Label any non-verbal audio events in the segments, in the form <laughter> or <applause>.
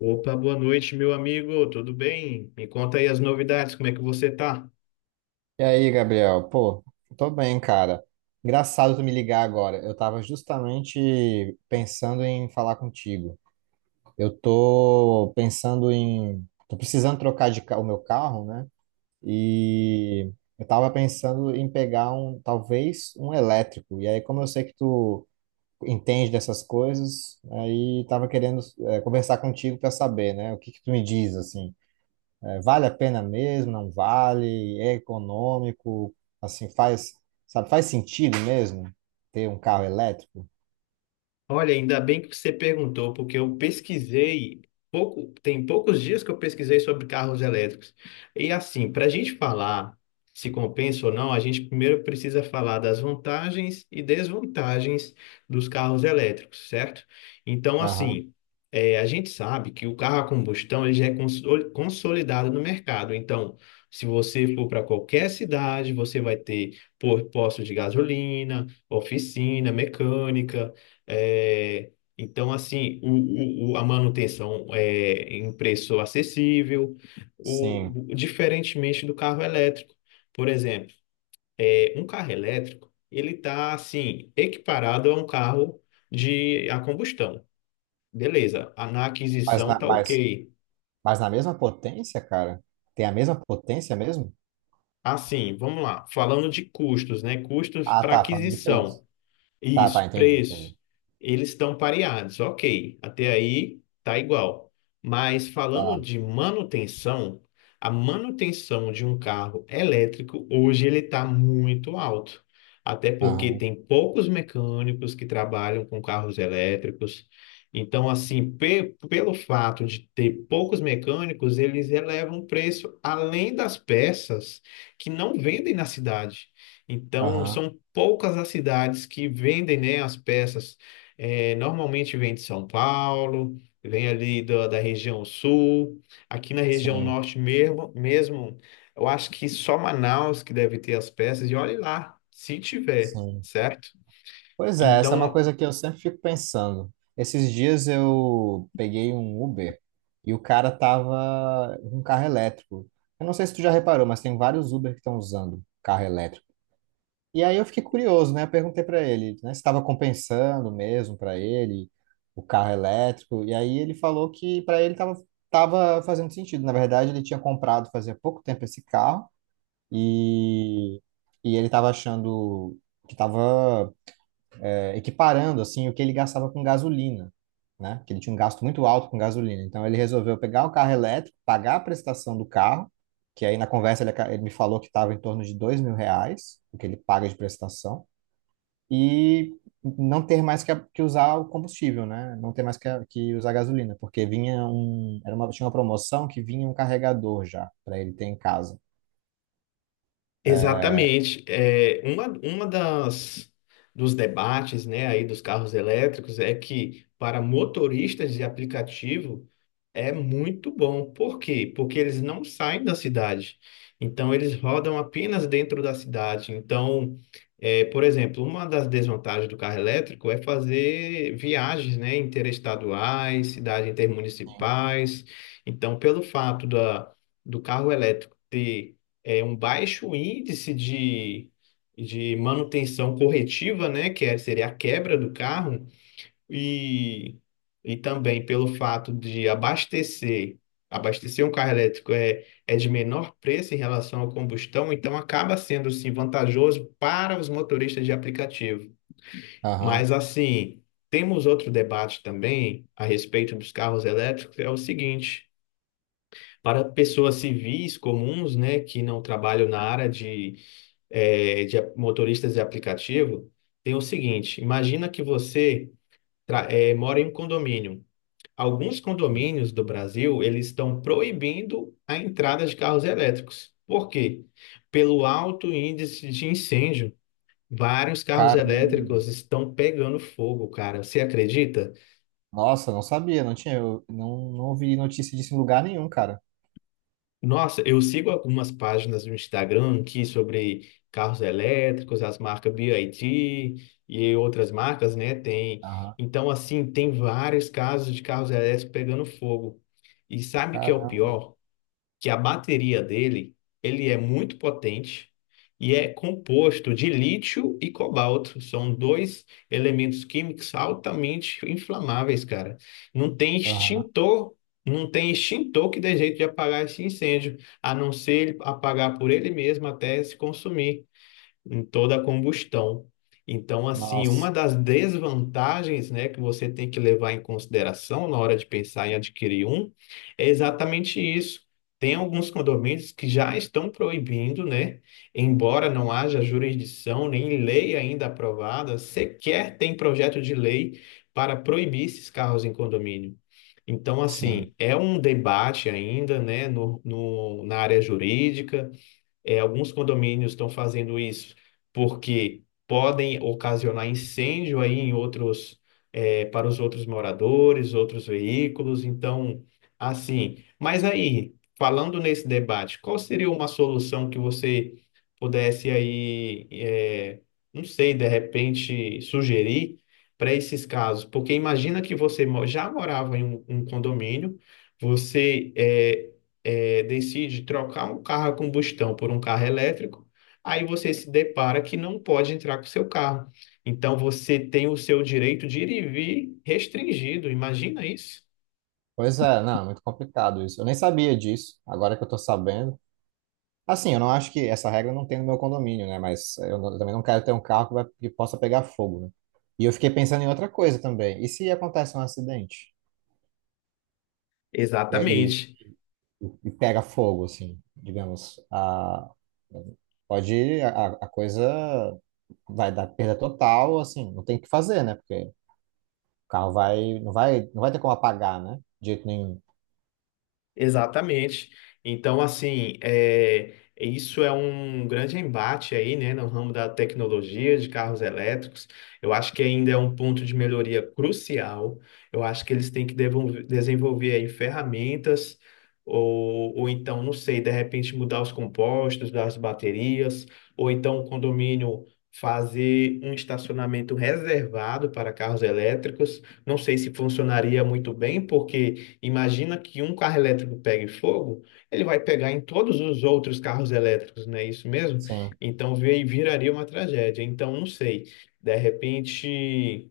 Opa, boa noite, meu amigo. Tudo bem? Me conta aí as novidades, como é que você tá? E aí, Gabriel? Pô, tô bem, cara. Engraçado tu me ligar agora. Eu tava justamente pensando em falar contigo. Eu tô pensando em. Tô precisando trocar o meu carro, né? E eu tava pensando em pegar um, talvez, um elétrico. E aí, como eu sei que tu entende dessas coisas, aí tava querendo, conversar contigo pra saber, né? O que que tu me diz, assim? É, vale a pena mesmo? Não vale? É econômico? Assim, faz sentido mesmo ter um carro elétrico? Olha, ainda bem que você perguntou, porque eu pesquisei pouco, tem poucos dias que eu pesquisei sobre carros elétricos. E assim, para a gente falar se compensa ou não, a gente primeiro precisa falar das vantagens e desvantagens dos carros elétricos, certo? Então, Aham, assim, a gente sabe que o carro a combustão ele já é consolidado no mercado. Então, se você for para qualquer cidade, você vai ter posto de gasolina, oficina, mecânica. É, então, assim, a manutenção é em preço acessível, sim. Diferentemente do carro elétrico. Por exemplo, um carro elétrico, ele está, assim, equiparado a um carro de a combustão. Beleza, na Mas aquisição na, tá mas, ok. mas na mesma potência, cara? Tem a mesma potência mesmo? Assim, vamos lá, falando de custos, né? Custos Ah, para tá, falando de aquisição. preço. Tá, tá, Isso, entendi. preço. Eles estão pareados, ok. Até aí tá igual. Mas falando Tá, de manutenção, a manutenção de um carro elétrico hoje ele está muito alto. Até porque aham, tem poucos mecânicos que trabalham com carros elétricos. Então, assim, pelo fato de ter poucos mecânicos, eles elevam o preço além das peças que não vendem na cidade. Então, aham, são poucas as cidades que vendem, né, as peças. É, normalmente vem de São Paulo, vem ali da região sul. Aqui na região sim, norte mesmo, mesmo, eu acho que só Manaus que deve ter as peças. E olhe lá, se tiver, sim. certo? Pois é, essa é uma Então, coisa que eu sempre fico pensando. Esses dias eu peguei um Uber e o cara tava com um carro elétrico. Eu não sei se tu já reparou, mas tem vários Uber que estão usando carro elétrico. E aí eu fiquei curioso, né? Eu perguntei para ele, né, se estava compensando mesmo para ele o carro elétrico. E aí ele falou que para ele tava fazendo sentido. Na verdade, ele tinha comprado fazia pouco tempo esse carro e, e ele tava achando que tava equiparando assim o que ele gastava com gasolina, né? Que ele tinha um gasto muito alto com gasolina. Então ele resolveu pegar o carro elétrico, pagar a prestação do carro, que aí na conversa ele me falou que estava em torno de R$ 2.000, o que ele paga de prestação, e não ter mais que, que usar o combustível, né? Não ter mais que, que usar gasolina, porque vinha um, era uma, tinha uma promoção que vinha um carregador já para ele ter em casa. exatamente. É, uma das dos debates, né, aí dos carros elétricos é que para motoristas de aplicativo é muito bom. Por quê? Porque eles não saem da cidade. Então, eles rodam apenas dentro da cidade. Então, por exemplo, uma das desvantagens do carro elétrico é fazer viagens, né, interestaduais, cidades intermunicipais. Então, do carro elétrico ter, um baixo índice de manutenção corretiva, né, seria a quebra do carro, e, e também pelo fato abastecer um carro elétrico é, é de menor preço em relação ao combustão, então acaba sendo sim vantajoso para os motoristas de aplicativo. Aham. Mas assim, temos outro debate também a respeito dos carros elétricos, é o seguinte. Para pessoas civis comuns, né, que não trabalham na área de, motoristas de aplicativo, tem o seguinte: imagina que você mora em um condomínio. Alguns condomínios do Brasil, eles estão proibindo a entrada de carros elétricos. Por quê? Pelo alto índice de incêndio, vários carros Cara, elétricos estão pegando fogo, cara. Você acredita? nossa, não sabia, não tinha, eu não, não ouvi notícia disso em lugar nenhum, cara. Nossa, eu sigo algumas páginas no Instagram aqui sobre carros elétricos, as marcas BYD e outras marcas, né? Tem. Aham. Então, assim, tem vários casos de carros elétricos pegando fogo. E sabe o que é o Caramba. pior? Que a bateria dele, ele é muito potente e é composto de lítio e cobalto. São dois elementos químicos altamente inflamáveis, cara. Não tem Aham. extintor, não tem extintor que dê jeito de apagar esse incêndio, a não ser ele apagar por ele mesmo até se consumir em toda a combustão. Então, assim, uma Nossa. das desvantagens, né, que você tem que levar em consideração na hora de pensar em adquirir um, é exatamente isso. Tem alguns condomínios que já estão proibindo, né, embora não haja jurisdição nem lei ainda aprovada, sequer tem projeto de lei para proibir esses carros em condomínio. Então, assim, Sim. é um debate ainda, né, no, no, na área jurídica. É, alguns condomínios estão fazendo isso porque podem ocasionar incêndio aí em outros, é, para os outros moradores, outros veículos. Então, assim. Mas aí, falando nesse debate, qual seria uma solução que você pudesse aí, não sei, de repente sugerir para esses casos? Porque imagina que você já morava em um condomínio, você decide trocar um carro a combustão por um carro elétrico, aí você se depara que não pode entrar com o seu carro. Então você tem o seu direito de ir e vir restringido. Imagina isso? Pois é, não, é muito complicado isso. Eu nem sabia disso, agora que eu tô sabendo. Assim, eu não acho que essa regra não tem no meu condomínio, né? Eu também não quero ter um carro que possa pegar fogo, né? E eu fiquei pensando em outra coisa também. E se acontece um acidente e, Exatamente. E pega fogo, assim, digamos, pode, a coisa vai dar perda total, assim, não tem o que fazer, né? Porque o carro não vai ter como apagar, né? De jeito nenhum. Exatamente. Então, assim, isso é um grande embate aí, né, no ramo da tecnologia de carros elétricos. Eu acho que ainda é um ponto de melhoria crucial. Eu acho que eles têm que desenvolver aí ferramentas, ou então, não sei, de repente mudar os compostos das baterias, ou então o condomínio fazer um estacionamento reservado para carros elétricos. Não sei se funcionaria muito bem, porque. Imagina que um carro elétrico pegue fogo, ele vai pegar em todos os outros carros elétricos, não é isso mesmo? Sim, Então viraria uma tragédia. Então, não sei, de repente,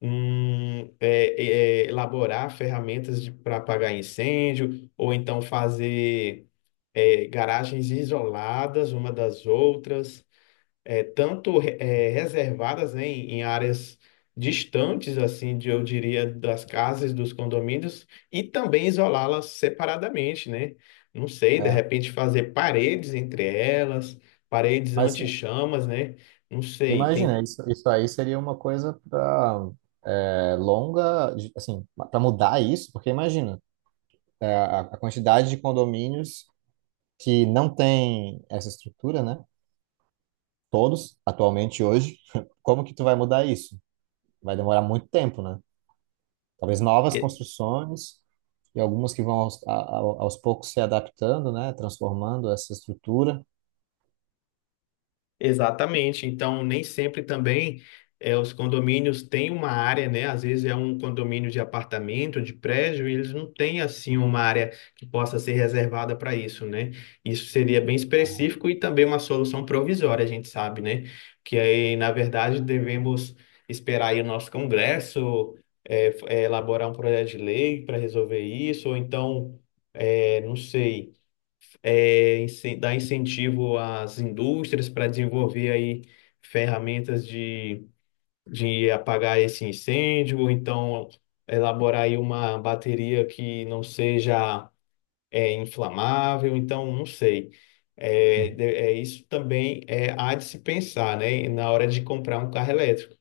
elaborar ferramentas para apagar incêndio, ou então fazer garagens isoladas uma das outras, tanto é, reservadas, né, em áreas distantes, assim, de, eu diria, das casas, dos condomínios, e também isolá-las separadamente, né? Não sei, de é. repente fazer paredes entre elas, paredes Mas sim, anti-chamas, né? Não sei, imagina, tem. Isso aí seria uma coisa para longa, assim, para mudar isso, porque imagina, é, a quantidade de condomínios que não tem essa estrutura, né? Todos, atualmente hoje, <laughs> como que tu vai mudar isso? Vai demorar muito tempo, né? Talvez novas é, construções e algumas que vão aos, a- aos poucos se adaptando, né? Transformando essa estrutura. Exatamente. Então, nem sempre também os condomínios têm uma área, né? Às vezes é um condomínio de apartamento, de prédio, e eles não têm assim uma área que possa ser reservada para isso, né? Isso seria bem específico e também uma solução provisória, a gente sabe, né? Que aí, na verdade, devemos esperar aí o nosso Congresso elaborar um projeto de lei para resolver isso, ou então, não sei, dar incentivo às indústrias para desenvolver aí ferramentas de apagar esse incêndio, ou então elaborar aí uma bateria que não seja inflamável, então não sei. Uhum. Isso também há de se pensar, né, na hora de comprar um carro elétrico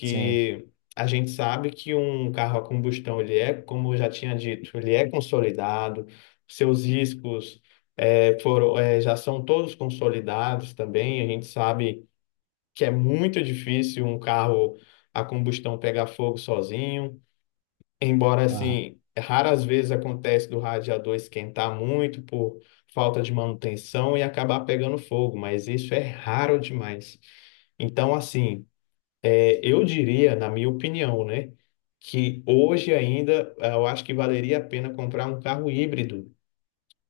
Sim. a gente sabe que um carro a combustão, ele é, como eu já tinha dito, ele é consolidado, seus riscos já são todos consolidados também, a gente sabe que é muito difícil um carro a combustão pegar fogo sozinho, embora Aham. assim, raras vezes acontece do radiador esquentar muito por falta de manutenção e acabar pegando fogo, mas isso é raro demais. Então, assim, eu diria, na minha opinião, né, que hoje ainda eu acho que valeria a pena comprar um carro híbrido,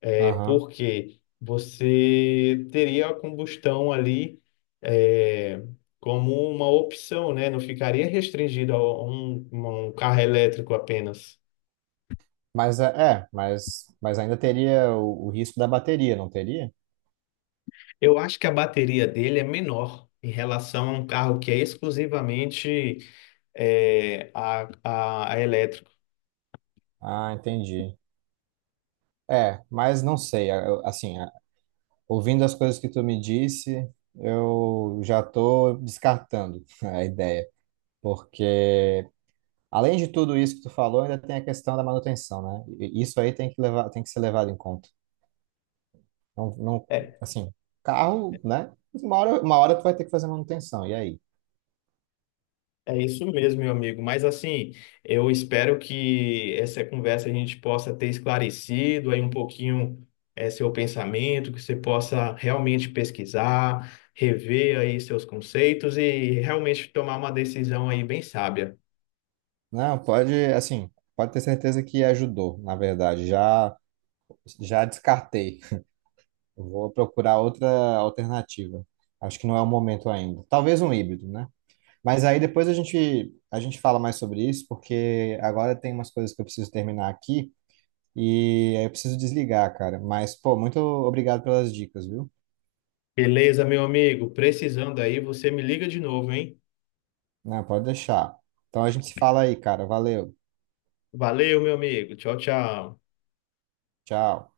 é Aham. porque você teria a combustão ali eh, como uma opção, né? Não ficaria restringido a um carro elétrico apenas. Mas é, mas ainda teria o risco da bateria, não teria? Eu acho que a bateria dele é menor em relação a um carro que é exclusivamente eh, a elétrico. Ah, entendi. É, mas não sei, assim, ouvindo as coisas que tu me disse, eu já tô descartando <laughs> a ideia, porque além de tudo isso que tu falou, ainda tem a questão da manutenção, né? E isso aí tem que levar, tem que ser levado em conta. Não, não, É, assim, carro, né? Uma hora tu vai ter que fazer manutenção, e aí? é isso mesmo, meu amigo. Mas assim, eu espero que essa conversa a gente possa ter esclarecido aí um pouquinho seu pensamento, que você possa realmente pesquisar, rever aí seus conceitos e realmente tomar uma decisão aí bem sábia. Não, pode, assim, pode ter certeza que ajudou, na verdade, já já descartei. Eu vou procurar outra alternativa. Acho que não é o momento ainda. Talvez um híbrido, né? Mas aí depois a gente fala mais sobre isso, porque agora tem umas coisas que eu preciso terminar aqui e aí eu preciso desligar, cara. Mas, pô, muito obrigado pelas dicas, viu? Beleza, meu amigo? Precisando aí, você me liga de novo, hein? Não, pode deixar. Então a gente se fala aí, cara. Valeu. Valeu, meu amigo. Tchau, tchau. Tchau.